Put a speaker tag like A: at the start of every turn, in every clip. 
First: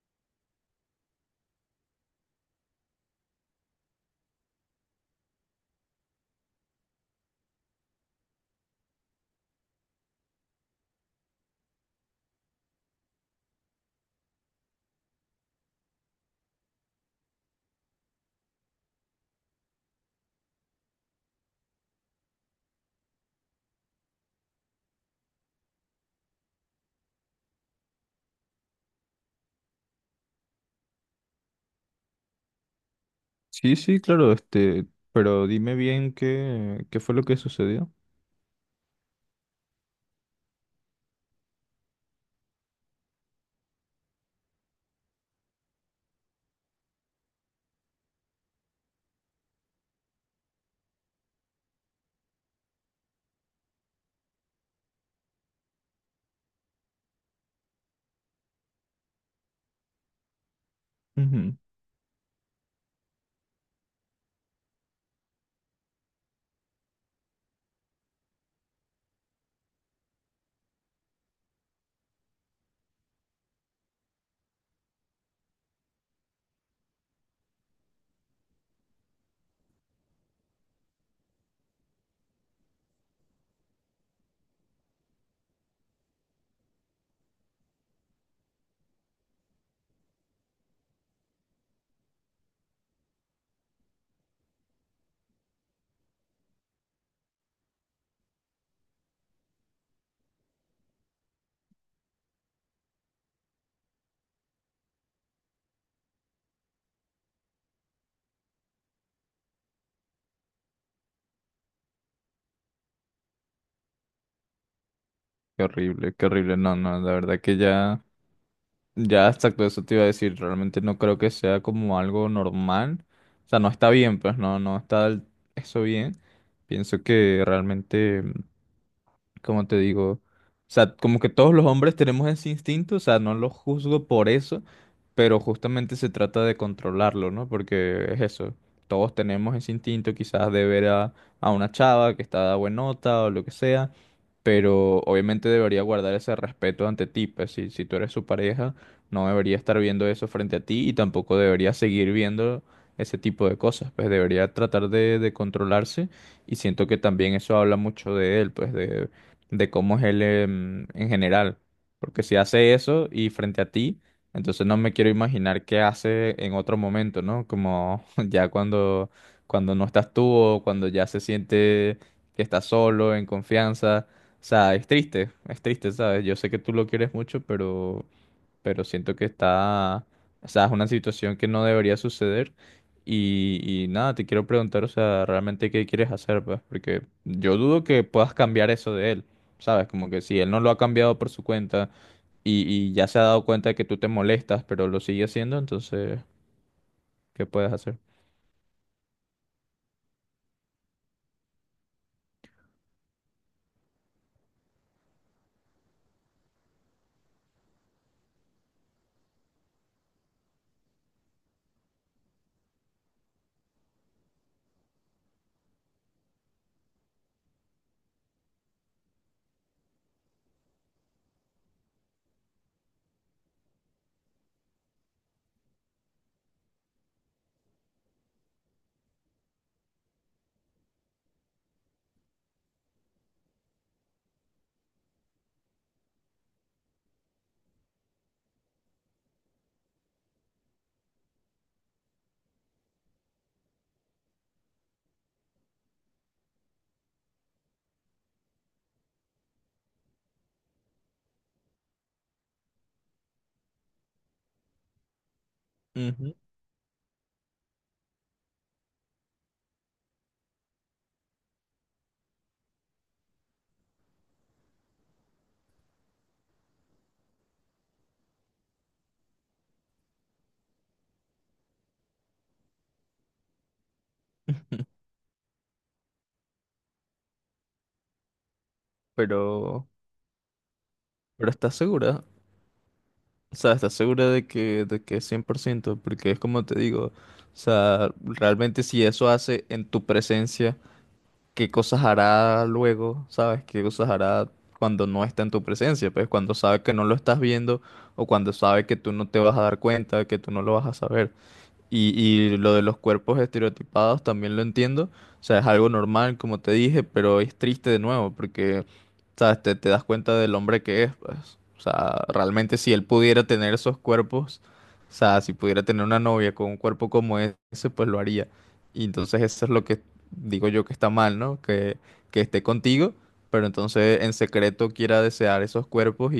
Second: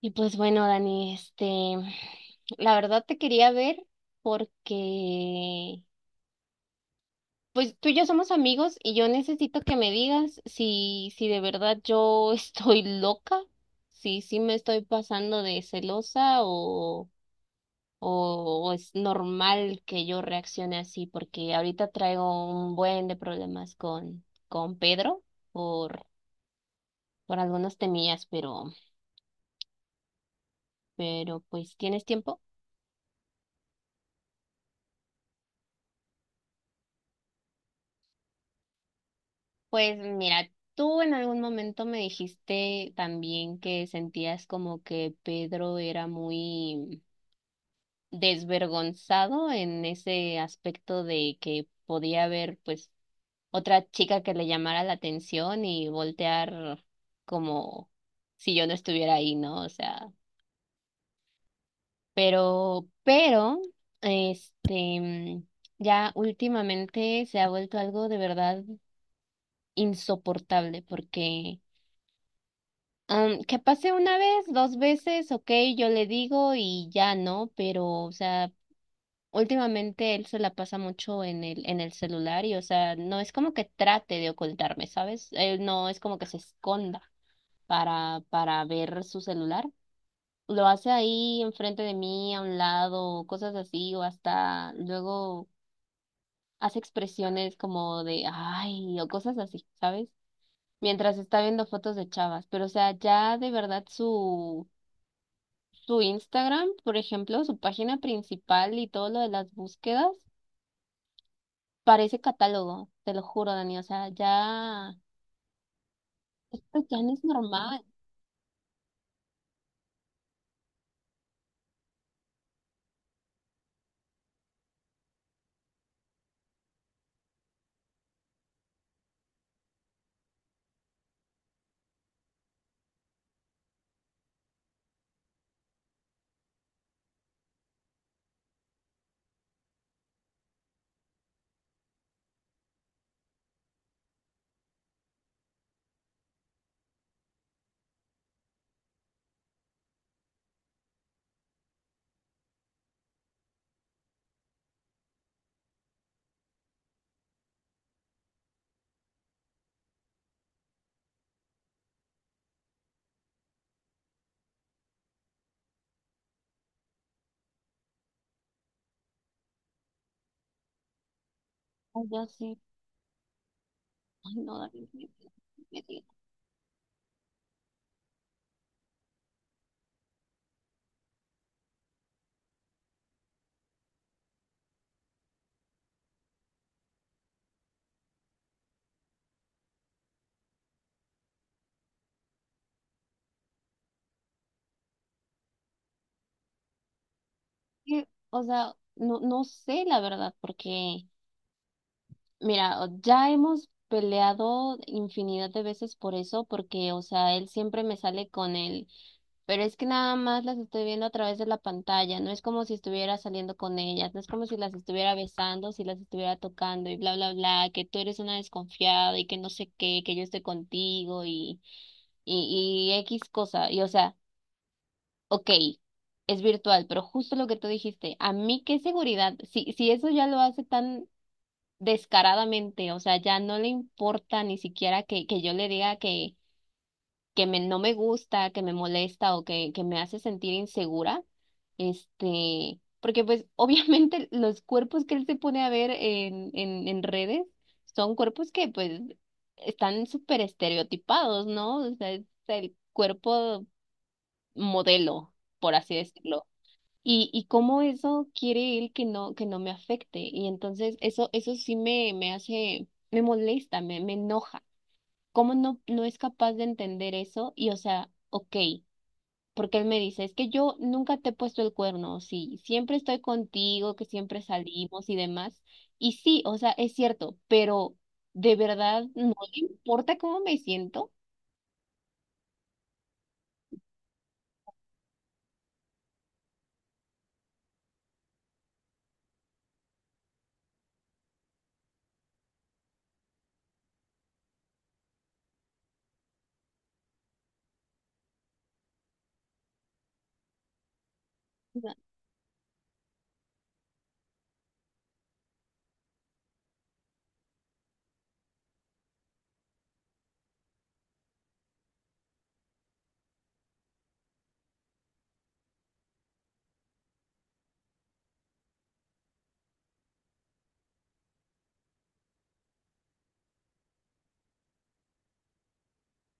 A: Y pues bueno, Dani, la verdad te quería ver porque, pues tú y yo somos amigos y yo necesito que me digas si de verdad yo estoy loca, si me estoy pasando de celosa o, o es normal que yo reaccione así, porque ahorita traigo un buen de problemas con Pedro por, por algunas temillas, pero pues, ¿tienes tiempo?
B: Sí, sí, claro, pero dime bien qué fue lo que sucedió.
A: Pues mira, tú en algún momento me dijiste también que sentías como que Pedro era muy desvergonzado en ese aspecto de que podía haber pues otra chica que le llamara la atención y voltear como si yo no estuviera ahí, ¿no? O sea,
B: Ujú.
A: pero, pero, este, ya últimamente se ha vuelto algo de verdad insoportable porque que pase una vez, dos veces, ok, yo le digo y ya no, pero, o sea, últimamente él se la pasa mucho en el celular y, o sea, no es como que trate de ocultarme, ¿sabes? Él no es como que se esconda para ver su celular. Lo hace ahí enfrente de mí, a un lado, cosas así, o hasta luego hace expresiones como de ay, o cosas así, ¿sabes? Mientras está viendo fotos de chavas, pero, o sea, ya de verdad su Instagram, por ejemplo, su página principal y todo lo de las búsquedas, parece catálogo, te lo juro, Dani. O sea, ya,
B: Qué horrible, qué horrible. No,
A: esto ya
B: no,
A: no
B: la
A: es
B: verdad que
A: normal.
B: ya, ya exacto, eso te iba a decir. Realmente no creo que sea como algo normal. O sea, no está bien, pues no, no está eso bien. Pienso que realmente, como te digo, o sea, como que todos los hombres tenemos ese instinto. O sea, no lo juzgo por eso, pero justamente se trata de controlarlo, ¿no? Porque es eso, todos tenemos ese instinto quizás de ver a una chava que está de buena nota o lo que sea, pero obviamente debería guardar ese respeto ante ti, pues si, si tú eres su pareja, no debería estar viendo eso frente a ti y tampoco debería seguir viendo ese tipo de cosas, pues debería tratar de controlarse. Y siento que también eso habla mucho de él, pues de cómo es él en general. Porque si hace eso y frente a ti, entonces no me quiero imaginar qué hace en otro momento, ¿no? Como ya cuando no estás tú o cuando ya se siente
A: Ay, ya
B: que
A: sí.
B: está solo, en confianza.
A: Ay,
B: O
A: no,
B: sea,
A: Dani.
B: es
A: Me-
B: triste,
A: me-
B: ¿sabes? Yo sé que tú lo quieres mucho, pero siento que está, o sea, es una situación que no debería suceder. Y, y nada, te quiero preguntar, o sea, realmente qué quieres hacer, pues, porque yo dudo que puedas cambiar eso de él, ¿sabes? Como que si él no lo ha cambiado por su cuenta y ya se ha dado cuenta de que tú te molestas, pero lo sigue haciendo, entonces, ¿qué puedes hacer?
A: O sea, no sé la verdad, porque mira, ya hemos peleado infinidad de veces por eso, porque, o sea, él siempre me sale con él, pero es que nada más las estoy viendo a través de la pantalla, no es como si estuviera saliendo con ellas, no es como si las estuviera besando, si las estuviera tocando y bla, bla, bla, que tú eres una desconfiada y que no sé qué, que yo estoy contigo y X cosa, y o sea, ok, es virtual, pero justo lo que tú dijiste, a mí qué seguridad, si eso ya lo hace tan descaradamente, o sea, ya no le importa ni siquiera que yo le diga que, no me gusta, que me molesta o que me hace sentir insegura, porque pues obviamente los cuerpos que él se pone a ver en redes son cuerpos que pues están súper estereotipados, ¿no? O sea, es el cuerpo modelo, por así
B: Ujú.
A: decirlo. Y cómo eso quiere él que que no me afecte. Y entonces eso sí me hace, me molesta, me enoja. ¿Cómo no es capaz de entender eso? Y o sea, ok, porque él me dice, es que yo nunca te he puesto el cuerno, sí, siempre estoy contigo, que siempre salimos y demás. Y sí, o sea, es cierto, pero ¿de verdad no le
B: Pero,
A: importa cómo me siento?
B: pero, ¿estás segura? O sea, ¿estás segura de que es 100%? Porque es como te digo, o sea, realmente si eso hace en tu presencia. Qué cosas hará luego, ¿sabes? ¿Qué cosas hará cuando no está en tu presencia? Pues cuando sabe que no lo estás viendo o cuando sabe que tú no te vas a dar cuenta, que tú no lo vas a saber. Y lo de los cuerpos estereotipados también lo entiendo. O sea, es algo normal, como te dije, pero es triste de nuevo porque, ¿sabes? Te das cuenta del hombre que es, pues. O sea, realmente si él pudiera tener esos cuerpos, o sea, si pudiera tener una novia con un cuerpo como ese, pues lo haría. Y entonces eso es lo que digo yo que está mal, ¿no? Que esté contigo, pero entonces en secreto quiera desear esos cuerpos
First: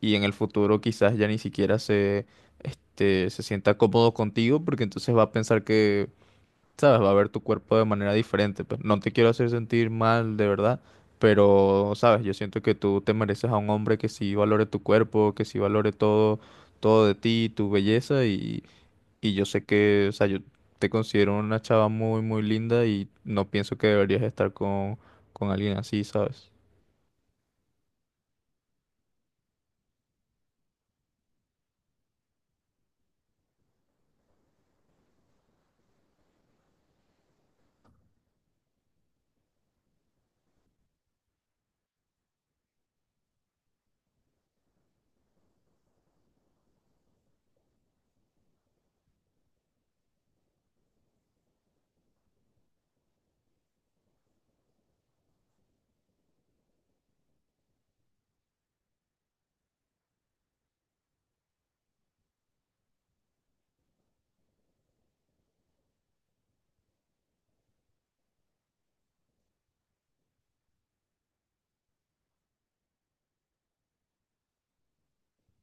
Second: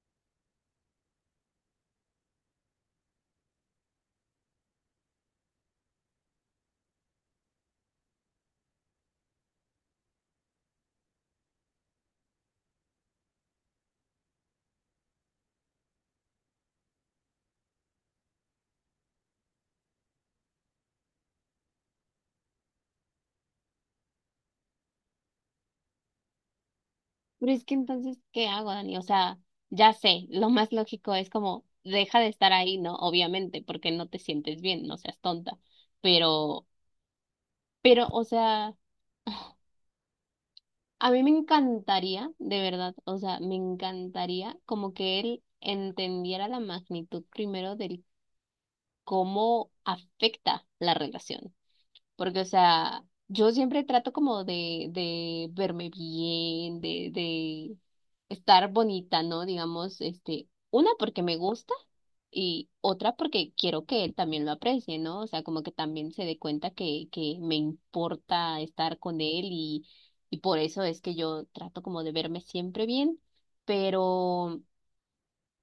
B: y en el futuro quizás ya ni siquiera se sienta cómodo contigo porque entonces va a pensar que, sabes, va a ver tu cuerpo de manera diferente. Pues no te quiero hacer sentir mal, de verdad, pero, sabes, yo siento que tú te mereces a un hombre que sí valore tu cuerpo, que sí valore todo, todo de ti, tu belleza y yo sé que, o sea, yo te considero una chava muy, muy linda y no pienso que deberías estar con alguien así, ¿sabes?
A: Pero es que entonces, ¿qué hago, Dani? O sea, ya sé, lo más lógico es como, deja de estar ahí, ¿no? Obviamente, porque no te sientes bien, no seas tonta. Pero, pero, o sea, a mí me encantaría, de verdad, o sea, me encantaría como que él entendiera la magnitud primero del cómo afecta la relación. Porque, o sea, yo siempre trato como de verme bien, de estar bonita, ¿no? Digamos, este, una porque me gusta y otra porque quiero que él también lo aprecie, ¿no? O sea, como que también se dé cuenta que me importa estar con él y por eso es que yo trato como de verme siempre bien, pero...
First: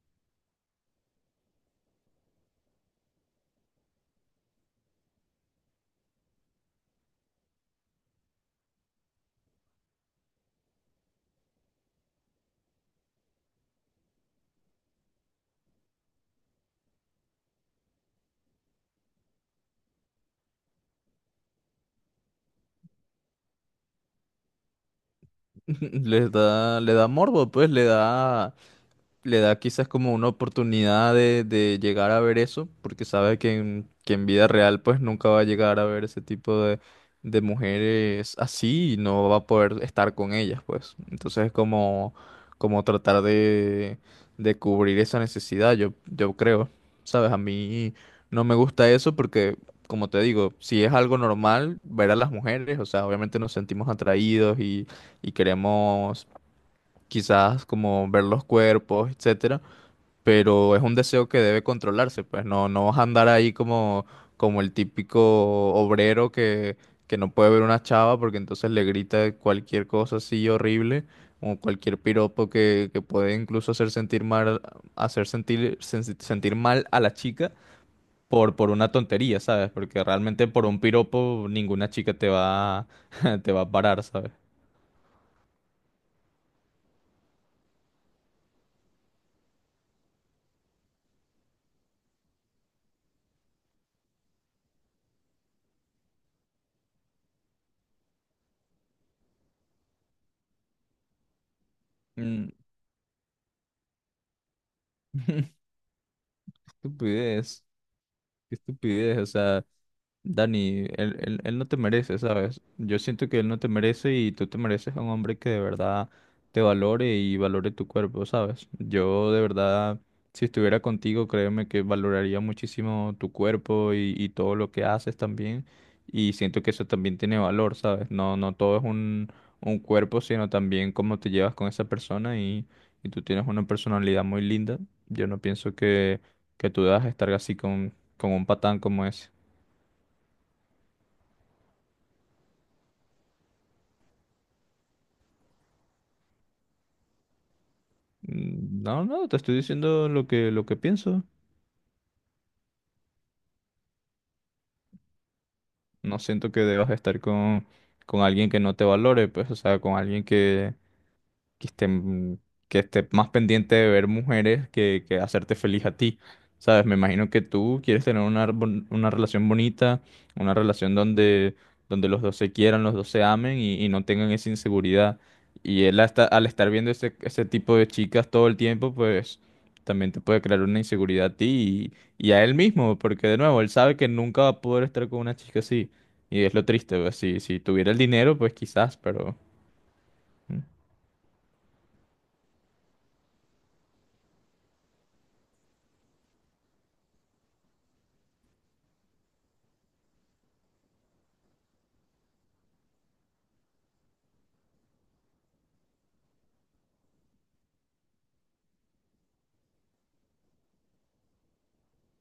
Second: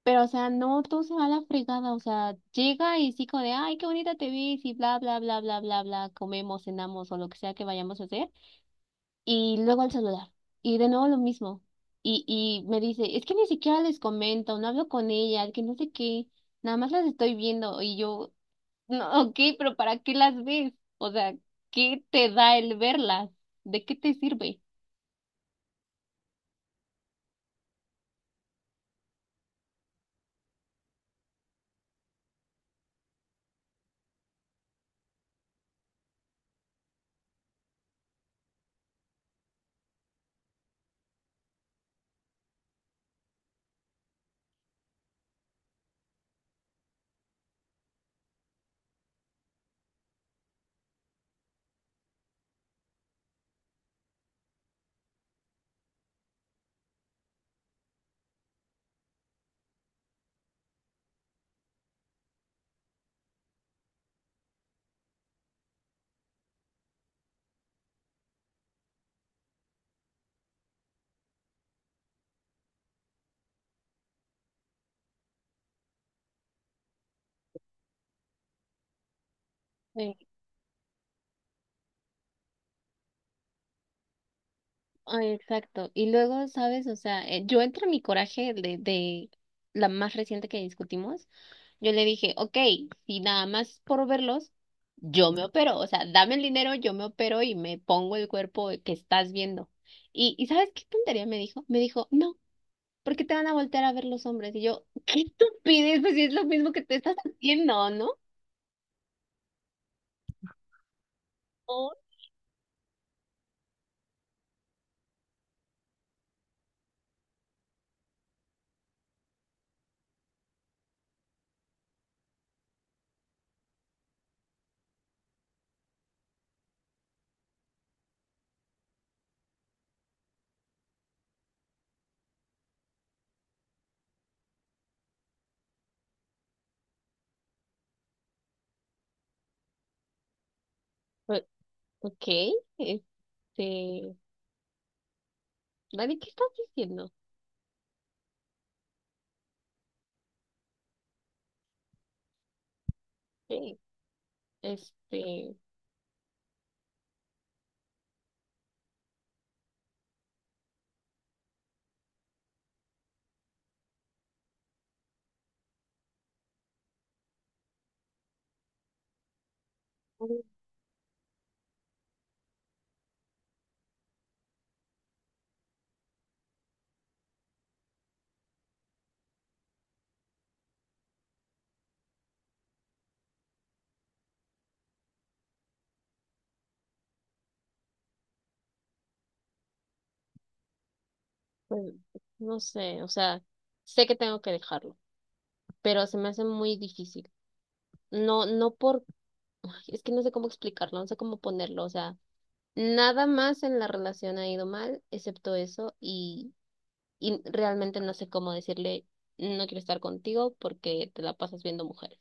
A: Pero, o sea, no todo se va a la fregada, o sea, llega y sí como de, ay, qué bonita te ves y bla, bla, bla, bla, bla, bla, comemos, cenamos o lo que sea que vayamos a hacer, y luego al celular, y de nuevo lo mismo, y me dice, es que ni siquiera les comento, no hablo con ellas, que no sé qué, nada más las estoy viendo, y yo, no, ok, pero ¿para qué las ves? O sea, ¿qué te da el verlas? ¿De qué te sirve?
B: Le da morbo, pues, le da quizás como una oportunidad de llegar a ver eso, porque sabe que que en vida real pues nunca va a llegar a ver ese tipo de mujeres así y no va a poder estar con ellas pues. Entonces es como tratar de cubrir esa necesidad, yo creo, ¿sabes? A mí no me gusta eso porque... Como te digo, si es algo normal ver a las mujeres, o sea, obviamente nos sentimos atraídos y queremos quizás como ver los cuerpos, etcétera, pero es un deseo que debe controlarse, pues no, no vas a andar ahí como el típico obrero que no puede ver una chava porque entonces le grita cualquier cosa así horrible o cualquier piropo que puede incluso hacer sentir mal, hacer sentir, sentir mal a la chica por una tontería, ¿sabes? Porque realmente por un piropo ninguna chica te va a parar, ¿sabes?
A: Ay, exacto. Y luego, ¿sabes? O sea, yo entre mi coraje de la más reciente que discutimos, yo le dije, ok, si nada más por verlos, yo me opero. O sea, dame el dinero, yo me opero y me pongo el cuerpo que estás viendo. ¿Y sabes qué tontería me dijo? Me dijo, no,
B: Mm.
A: ¿por qué te van a voltear a ver los hombres? Y yo, qué estupidez, pues si es lo mismo
B: Qué
A: que te estás
B: estupidez,
A: haciendo, ¿no?
B: qué estupidez, o sea... Dani, él no te
A: Oh,
B: merece, ¿sabes? Yo siento que él no te merece y tú te mereces a un hombre que de verdad te valore y valore tu cuerpo, ¿sabes? Yo de verdad, si estuviera contigo, créeme que valoraría muchísimo tu cuerpo y todo lo que haces también. Y siento que eso también tiene valor, ¿sabes? No, no todo es un cuerpo, sino también cómo te llevas con esa persona y tú tienes una personalidad muy linda. Yo no pienso que tú debas estar así con un patán como ese.
A: o- ok, este, Dani, ¿qué estás diciendo?
B: Mm. No, no, te estoy diciendo lo que pienso.
A: Sí, este...
B: No siento que debas estar con alguien que no te valore, pues, o sea, con alguien que estén, que esté más pendiente de ver mujeres que hacerte feliz a ti. ¿Sabes? Me imagino que tú quieres tener una relación bonita, una relación donde los dos se quieran, los dos se amen y no tengan esa inseguridad. Y él hasta, al estar viendo ese tipo de chicas todo el tiempo, pues también te puede crear una inseguridad a ti y a él mismo, porque de nuevo, él sabe que nunca va a poder estar con una chica así. Y es lo triste, pues, si, si tuviera el dinero, pues quizás, pero... Mm.
A: Pues no sé, o sea, sé que tengo que dejarlo, pero se me hace muy difícil. No, no por, Ay, es que no sé cómo explicarlo, no sé cómo ponerlo, o sea, nada más en la relación ha ido mal, excepto eso, y realmente no sé cómo decirle, no quiero estar contigo porque te la pasas viendo mujeres.